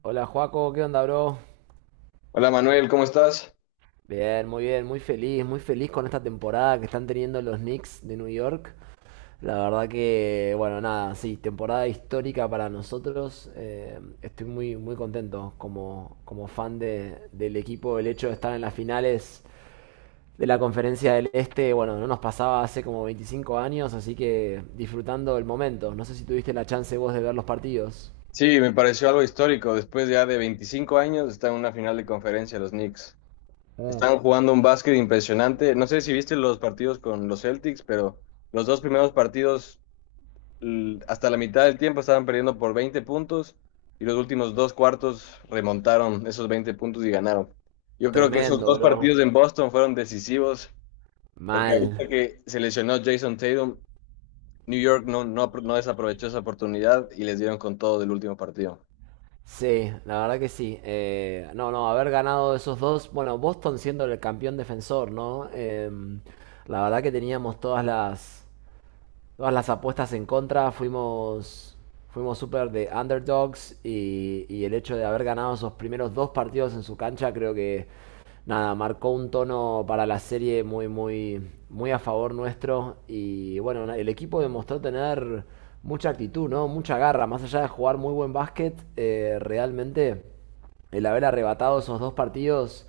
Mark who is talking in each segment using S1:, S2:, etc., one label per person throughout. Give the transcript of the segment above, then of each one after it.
S1: Hola Joaco, ¿qué onda, bro?
S2: Hola Manuel, ¿cómo estás?
S1: Bien, muy feliz con esta temporada que están teniendo los Knicks de New York. La verdad que, bueno, nada, sí, temporada histórica para nosotros. Estoy muy, muy contento como, como fan del equipo. El hecho de estar en las finales de la Conferencia del Este, bueno, no nos pasaba hace como 25 años, así que disfrutando el momento. No sé si tuviste la chance vos de ver los partidos.
S2: Sí, me pareció algo histórico. Después ya de 25 años están en una final de conferencia los Knicks.
S1: Mm.
S2: Están jugando un básquet impresionante. No sé si viste los partidos con los Celtics, pero los dos primeros partidos hasta la mitad del tiempo estaban perdiendo por 20 puntos y los últimos dos cuartos remontaron esos 20 puntos y ganaron. Yo creo que esos
S1: Tremendo,
S2: dos
S1: bro.
S2: partidos en Boston fueron decisivos porque
S1: Mal.
S2: ahorita que se lesionó Jason Tatum, New York no desaprovechó esa oportunidad y les dieron con todo del último partido.
S1: Sí, la verdad que sí. No, no, haber ganado esos dos, bueno, Boston siendo el campeón defensor, ¿no? La verdad que teníamos todas las apuestas en contra, fuimos súper de underdogs, y el hecho de haber ganado esos primeros dos partidos en su cancha creo que, nada, marcó un tono para la serie muy, muy, muy a favor nuestro. Y bueno, el equipo demostró tener mucha actitud, ¿no? Mucha garra. Más allá de jugar muy buen básquet, realmente el haber arrebatado esos dos partidos,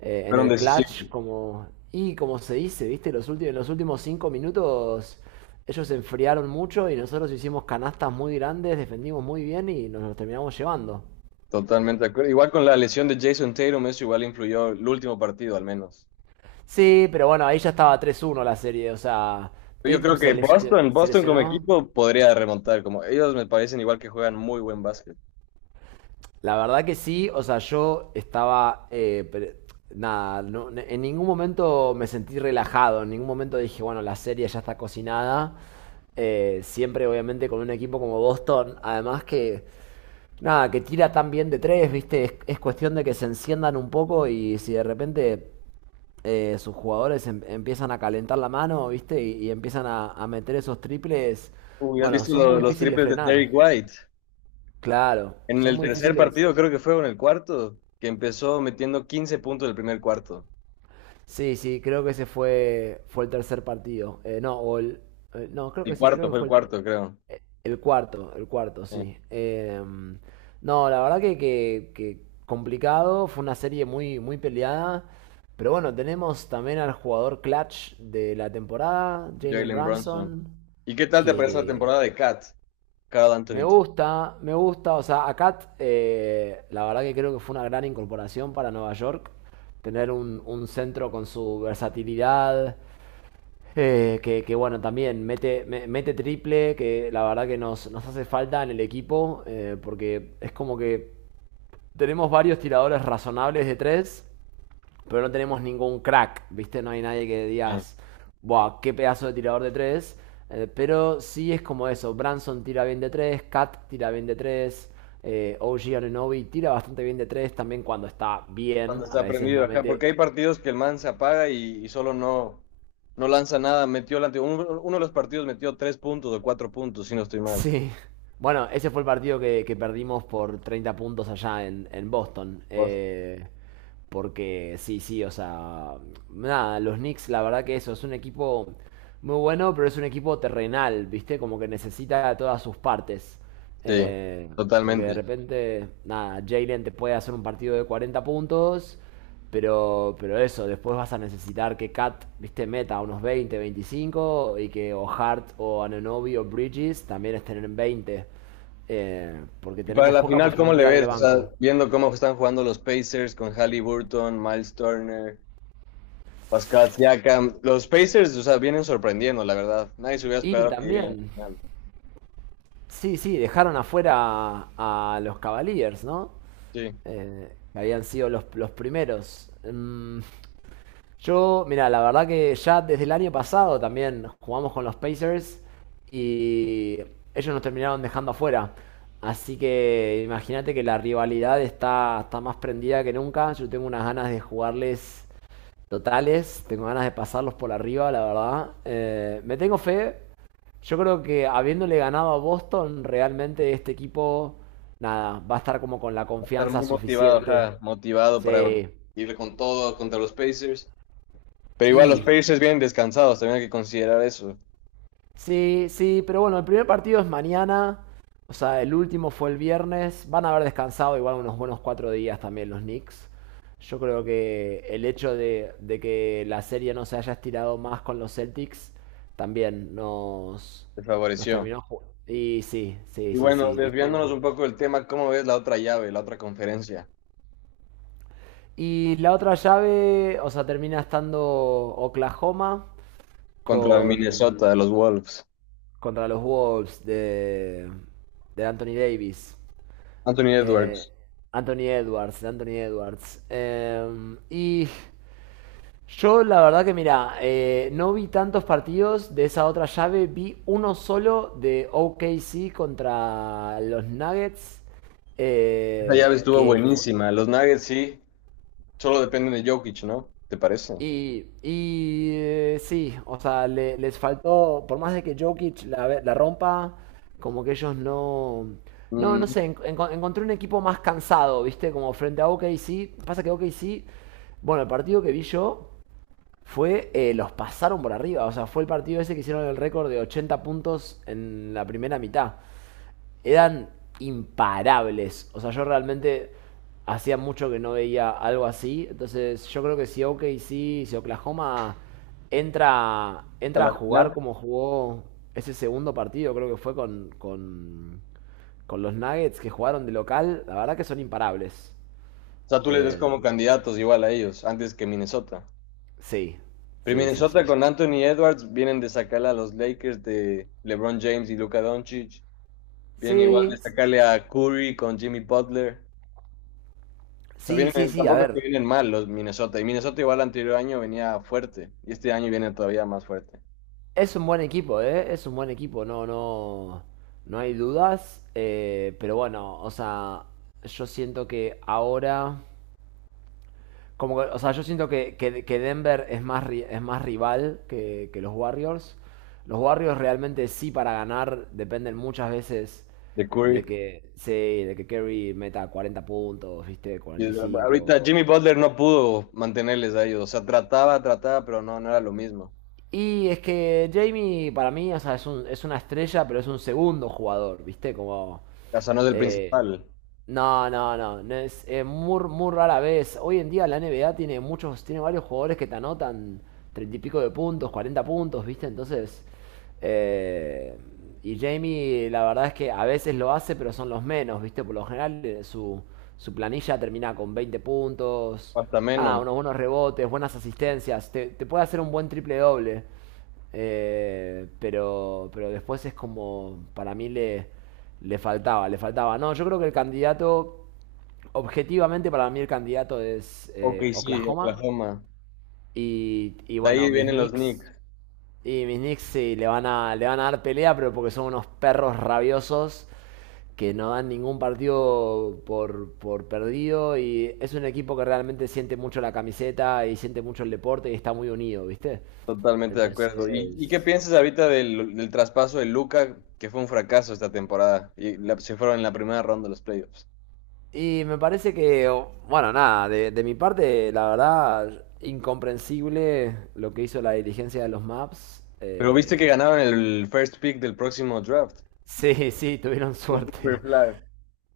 S1: en
S2: Fueron
S1: el clutch,
S2: decisivos.
S1: como, y como se dice, ¿viste? En los últimos 5 minutos ellos se enfriaron mucho y nosotros hicimos canastas muy grandes, defendimos muy bien y nos los terminamos llevando.
S2: Totalmente de acuerdo. Igual con la lesión de Jason Tatum, eso igual influyó el último partido al menos.
S1: Sí, pero bueno, ahí ya estaba 3-1 la serie, o sea,
S2: Yo
S1: Tatum
S2: creo que Boston,
S1: se
S2: Boston como
S1: lesionó.
S2: equipo podría remontar, como ellos me parecen igual que juegan muy buen básquet.
S1: La verdad que sí, o sea, yo estaba, nada, en ningún momento me sentí relajado, en ningún momento dije, bueno, la serie ya está cocinada. Siempre obviamente con un equipo como Boston, además que, nada, que tira tan bien de tres, viste, es cuestión de que se enciendan un poco, y si de repente, sus jugadores empiezan a calentar la mano, viste, y empiezan a meter esos triples,
S2: Uy, ¿has
S1: bueno,
S2: visto
S1: son muy
S2: los
S1: difíciles de
S2: triples de
S1: frenar,
S2: Derrick White?
S1: claro,
S2: En
S1: son
S2: el
S1: muy
S2: tercer
S1: difíciles.
S2: partido, creo que fue, o en el cuarto, que empezó metiendo 15 puntos del primer cuarto.
S1: Sí, sí, creo que fue el tercer partido. No, o el, no, creo
S2: El
S1: que sí,
S2: cuarto,
S1: creo
S2: fue
S1: que
S2: el
S1: fue
S2: cuarto, creo.
S1: el cuarto, sí.
S2: Sí.
S1: No, la verdad que, que complicado, fue una serie muy, muy peleada. Pero bueno, tenemos también al jugador clutch de la temporada, Jalen
S2: Jalen Brunson.
S1: Brunson,
S2: ¿Y qué tal te parece la
S1: que
S2: temporada de Cat? Carl
S1: me
S2: Anthony.
S1: gusta, me gusta. O sea, a Cat, la verdad que creo que fue una gran incorporación para Nueva York. Tener un centro con su versatilidad, bueno, también mete, mete triple, que la verdad que nos hace falta en el equipo, porque es como que tenemos varios tiradores razonables de tres, pero no tenemos ningún crack, ¿viste? No hay nadie que
S2: Sí.
S1: digas, ¡buah, qué pedazo de tirador de tres! Pero sí es como eso, Branson tira bien de tres, Cat tira bien de tres, OG Ananobi tira bastante bien de tres también cuando está
S2: Cuando
S1: bien, a
S2: está
S1: veces
S2: prendido,
S1: no
S2: ajá, porque
S1: mete.
S2: hay partidos que el man se apaga y, solo no, no lanza nada. Metió el uno de los partidos metió tres puntos o cuatro puntos, si no estoy mal.
S1: Sí. Bueno, ese fue el partido que, perdimos por 30 puntos allá en Boston.
S2: Pues,
S1: Porque sí, sí, o sea, nada, los Knicks, la verdad que eso, es un equipo muy bueno, pero es un equipo terrenal, ¿viste? Como que necesita todas sus partes.
S2: sí,
S1: Eh, porque de
S2: totalmente.
S1: repente, nada, Jalen te puede hacer un partido de 40 puntos, pero eso, después vas a necesitar que Cat, viste, meta unos 20, 25 y que o Hart o Ananobi o Bridges también estén en 20, porque
S2: Y para
S1: tenemos
S2: la
S1: poca
S2: final, ¿cómo le
S1: profundidad en el
S2: ves? O sea,
S1: banco.
S2: viendo cómo están jugando los Pacers con Halliburton, Miles Turner, Pascal Siakam. Los Pacers, o sea, vienen sorprendiendo, la verdad. Nadie se hubiera
S1: Y
S2: esperado que lleguen a la
S1: también,
S2: final.
S1: sí, sí, dejaron afuera a los Cavaliers, ¿no?
S2: Sí, va
S1: Que habían sido los primeros. Mm. Yo, mira, la verdad que ya desde el año pasado también jugamos con los Pacers y ellos nos terminaron dejando afuera. Así que imagínate que la rivalidad está más prendida que nunca. Yo tengo unas ganas de jugarles totales, tengo ganas de pasarlos por arriba, la verdad. Me tengo fe. Yo creo que habiéndole ganado a Boston, realmente este equipo, nada, va a estar como con la
S2: a estar
S1: confianza
S2: muy motivado,
S1: suficiente.
S2: ajá, motivado para
S1: Sí.
S2: ir con todo contra los Pacers. Pero igual los
S1: Y
S2: Pacers vienen descansados, también hay que considerar eso.
S1: Sí, sí, pero bueno, el primer partido es mañana. O sea, el último fue el viernes. Van a haber descansado igual unos buenos 4 días también los Knicks. Yo creo que el hecho de que la serie no se haya estirado más con los Celtics también
S2: Les
S1: nos
S2: favoreció.
S1: terminó. Y sí, sí,
S2: Y
S1: sí,
S2: bueno,
S1: sí, estuvo.
S2: desviándonos un poco del tema, ¿cómo ves la otra llave, la otra conferencia
S1: Y la otra llave, o sea, termina estando Oklahoma
S2: contra
S1: con,
S2: Minnesota, los Wolves?
S1: contra los Wolves de Anthony Davis.
S2: Anthony
S1: Eh,
S2: Edwards.
S1: Anthony Edwards, Anthony Edwards. Y yo la verdad que mira, no vi tantos partidos de esa otra llave, vi uno solo de OKC contra los Nuggets,
S2: Esa llave
S1: eh,
S2: estuvo
S1: que fu-
S2: buenísima. Los Nuggets sí, solo dependen de Jokic, ¿no? ¿Te parece?
S1: y, sí, o sea, les faltó, por más de que Jokic la rompa, como que ellos no... No, no
S2: Mm,
S1: sé, encontré un equipo más cansado, ¿viste? Como frente a OKC. Pasa que OKC, bueno, el partido que vi yo fue, los pasaron por arriba, o sea, fue el partido ese que hicieron el récord de 80 puntos en la primera mitad, eran imparables. O sea, yo realmente hacía mucho que no veía algo así. Entonces, yo creo que si Oklahoma
S2: a
S1: entra a
S2: la final.
S1: jugar
S2: O
S1: como jugó ese segundo partido, creo que fue con los Nuggets que jugaron de local, la verdad que son imparables.
S2: sea, ¿tú les ves
S1: Eh,
S2: como candidatos igual a ellos, antes que Minnesota?
S1: sí,
S2: Pero
S1: sí, sí,
S2: Minnesota
S1: sí.
S2: con Anthony Edwards vienen de sacarle a los Lakers de LeBron James y Luka Doncic. Vienen igual de
S1: Sí,
S2: sacarle a Curry con Jimmy Butler. Sea,
S1: sí, sí,
S2: vienen,
S1: sí. A
S2: tampoco es que
S1: ver,
S2: vienen mal los Minnesota. Y Minnesota igual el anterior año venía fuerte. Y este año viene todavía más fuerte.
S1: es un buen equipo, ¿eh? Es un buen equipo, no, no, no hay dudas. Pero bueno, o sea, yo siento que ahora, como que, o sea, yo siento que, que Denver es más rival que los Warriors. Los Warriors realmente sí para ganar dependen muchas veces
S2: De Curry.
S1: sí, de que Curry meta 40 puntos, viste,
S2: Y
S1: cuarenta y cinco.
S2: ahorita Jimmy Butler no pudo mantenerles a ellos. O sea, trataba, pero no, no era lo mismo.
S1: Y es que Jamie, para mí, o sea, es una estrella, pero es un segundo jugador, ¿viste? Como.
S2: O sea, no es el
S1: eh,
S2: principal.
S1: no, no es, muy, muy rara vez. Hoy en día la NBA tiene varios jugadores que te anotan treinta y pico de puntos, 40 puntos, ¿viste? Entonces, eh, y Jamie, la verdad es que a veces lo hace, pero son los menos, ¿viste? Por lo general, su planilla termina con 20 puntos,
S2: Hasta
S1: nada,
S2: menos.
S1: unos buenos rebotes, buenas asistencias, te puede hacer un buen triple doble. Pero después es como, para mí le faltaba, le faltaba. No, yo creo que el candidato, objetivamente para mí el candidato es,
S2: Ok OKC,
S1: Oklahoma.
S2: Oklahoma.
S1: Y
S2: De
S1: bueno,
S2: ahí
S1: mis
S2: vienen los
S1: Knicks.
S2: Knicks.
S1: Y mis Knicks sí, le van a dar pelea, pero porque son unos perros rabiosos que no dan ningún partido por perdido. Y es un equipo que realmente siente mucho la camiseta y siente mucho el deporte y está muy unido, ¿viste?
S2: Totalmente de acuerdo. ¿Y, qué
S1: Entonces,
S2: piensas ahorita del traspaso de Luca, que fue un fracaso esta temporada? Y se fueron en la primera ronda de los playoffs.
S1: Y me parece que, bueno, nada, de mi parte, la verdad, incomprensible lo que hizo la diligencia de los maps.
S2: Pero viste que ganaron el first pick del próximo draft.
S1: Sí, sí, tuvieron suerte.
S2: Cooper Flag.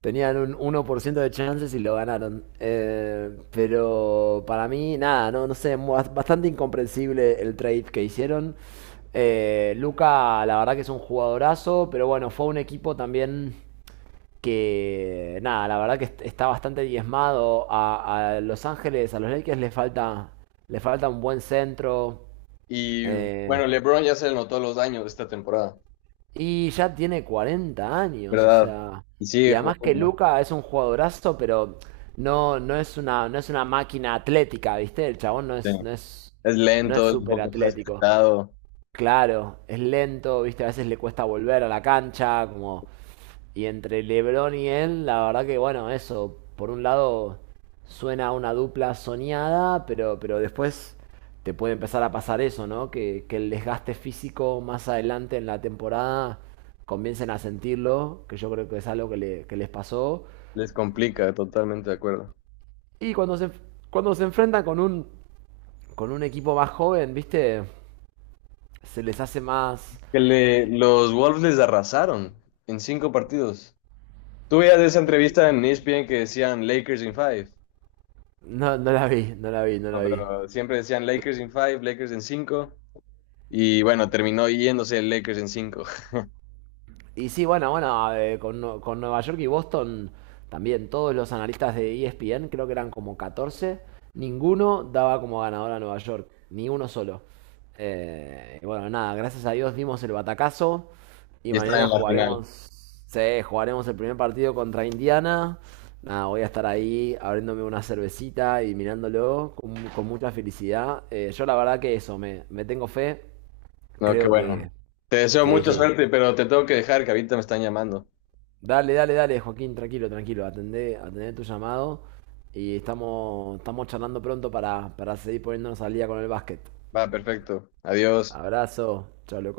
S1: Tenían un 1% de chances y lo ganaron. Pero para mí, nada, no sé, bastante incomprensible el trade que hicieron. Luca, la verdad que es un jugadorazo, pero bueno, fue un equipo también que, nada, la verdad que está bastante diezmado. A Los Ángeles, a los Lakers le falta un buen centro.
S2: Y
S1: eh,
S2: bueno, LeBron ya se le notó los años de esta temporada,
S1: y ya tiene 40 años, o
S2: ¿verdad?
S1: sea.
S2: Y
S1: Y
S2: sigue
S1: además que
S2: jugando.
S1: Luca es un jugadorazo, pero no, no es una máquina atlética, ¿viste? El chabón
S2: Sí. Es
S1: no es
S2: lento, es un
S1: súper
S2: poco
S1: atlético.
S2: respetado,
S1: Claro, es lento, ¿viste? A veces le cuesta volver a la cancha, como... Y entre LeBron y él, la verdad que bueno, eso, por un lado suena una dupla soñada, pero después te puede empezar a pasar eso, ¿no? Que el desgaste físico más adelante en la temporada comiencen a sentirlo, que yo creo que es algo que, que les pasó.
S2: les complica, totalmente de acuerdo.
S1: Y cuando se enfrentan con un equipo más joven, ¿viste? Se les hace más...
S2: Que le, los Wolves les arrasaron en cinco partidos. ¿Tú veías esa entrevista en ESPN que decían Lakers in five?
S1: No, no la vi, no la vi, no
S2: No,
S1: la vi.
S2: pero siempre decían Lakers in five, Lakers en cinco, y bueno, terminó yéndose el Lakers en cinco.
S1: Y sí, bueno, bueno, con Nueva York y Boston también, todos los analistas de ESPN, creo que eran como 14, ninguno daba como ganador a Nueva York, ni uno solo. Y bueno, nada, gracias a Dios dimos el batacazo y
S2: Y están
S1: mañana
S2: en la final.
S1: jugaremos, sí, jugaremos el primer partido contra Indiana. Nada, voy a estar ahí abriéndome una cervecita y mirándolo con mucha felicidad. Yo la verdad que eso, me tengo fe,
S2: No, qué
S1: creo
S2: bueno.
S1: que...
S2: Te deseo
S1: Sí,
S2: mucha
S1: sí.
S2: suerte, pero te tengo que dejar, que ahorita me están llamando.
S1: Dale, dale, dale, Joaquín, tranquilo, tranquilo. Atendé, atendé tu llamado y estamos charlando pronto para seguir poniéndonos al día con el básquet.
S2: Va, perfecto. Adiós.
S1: Abrazo, chao,